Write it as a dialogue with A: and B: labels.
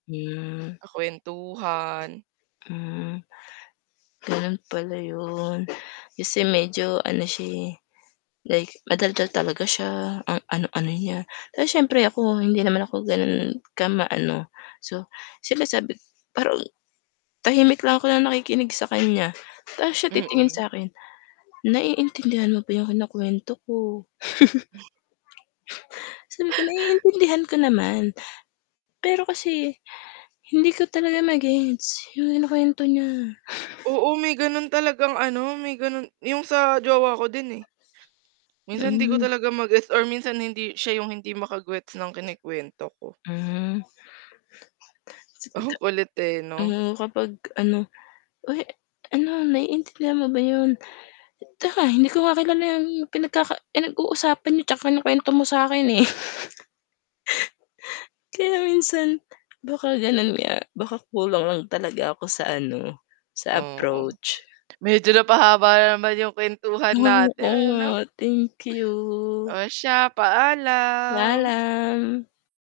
A: Hmm.
B: Kakwentuhan.
A: Hmm. Gano'n pala 'yon, kasi medyo ano siya, eh, like madaldal talaga siya, ang ano-ano niya 'tas siyempre ako hindi naman ako gano'n kama ano, so siyempre sabi ko pero, tahimik lang ako na nakikinig sa kanya. 'tas siya titingin
B: Mm.
A: sa'kin, naiintindihan mo ba 'yong kinukuwento ko? Sabi ko naiintindihan ko naman, pero kasi, hindi ko talaga ma-gets yung kinukwento niya.
B: Oo, may ganun talagang ano, may ganun 'yung sa jowa ko din, eh. Minsan 'di ko
A: Hmm.
B: talaga ma-gets or minsan hindi siya yung hindi maka-gets ng kinukwento ko.
A: Hmm.
B: Ang
A: [unintelligible]
B: kulit, eh, 'no.
A: Oo, kapag ano, "Uy, ano naiintindihan mo ba 'yun? 'Tsaka hindi ko nga kilala yung pinagkaka pinag-uusapan n'yo 'tsaka yung kinukwento mo sa akin, eh." Kaya minsan, baka ganun nga, baka kulang lang talaga ako sa ano, sa
B: Oo,
A: approach.
B: medyo napahaba na naman yung kwentuhan
A: Oh,
B: natin,
A: oo nga,
B: ano?
A: thank you.
B: Oh siya, paalam.
A: Paalam.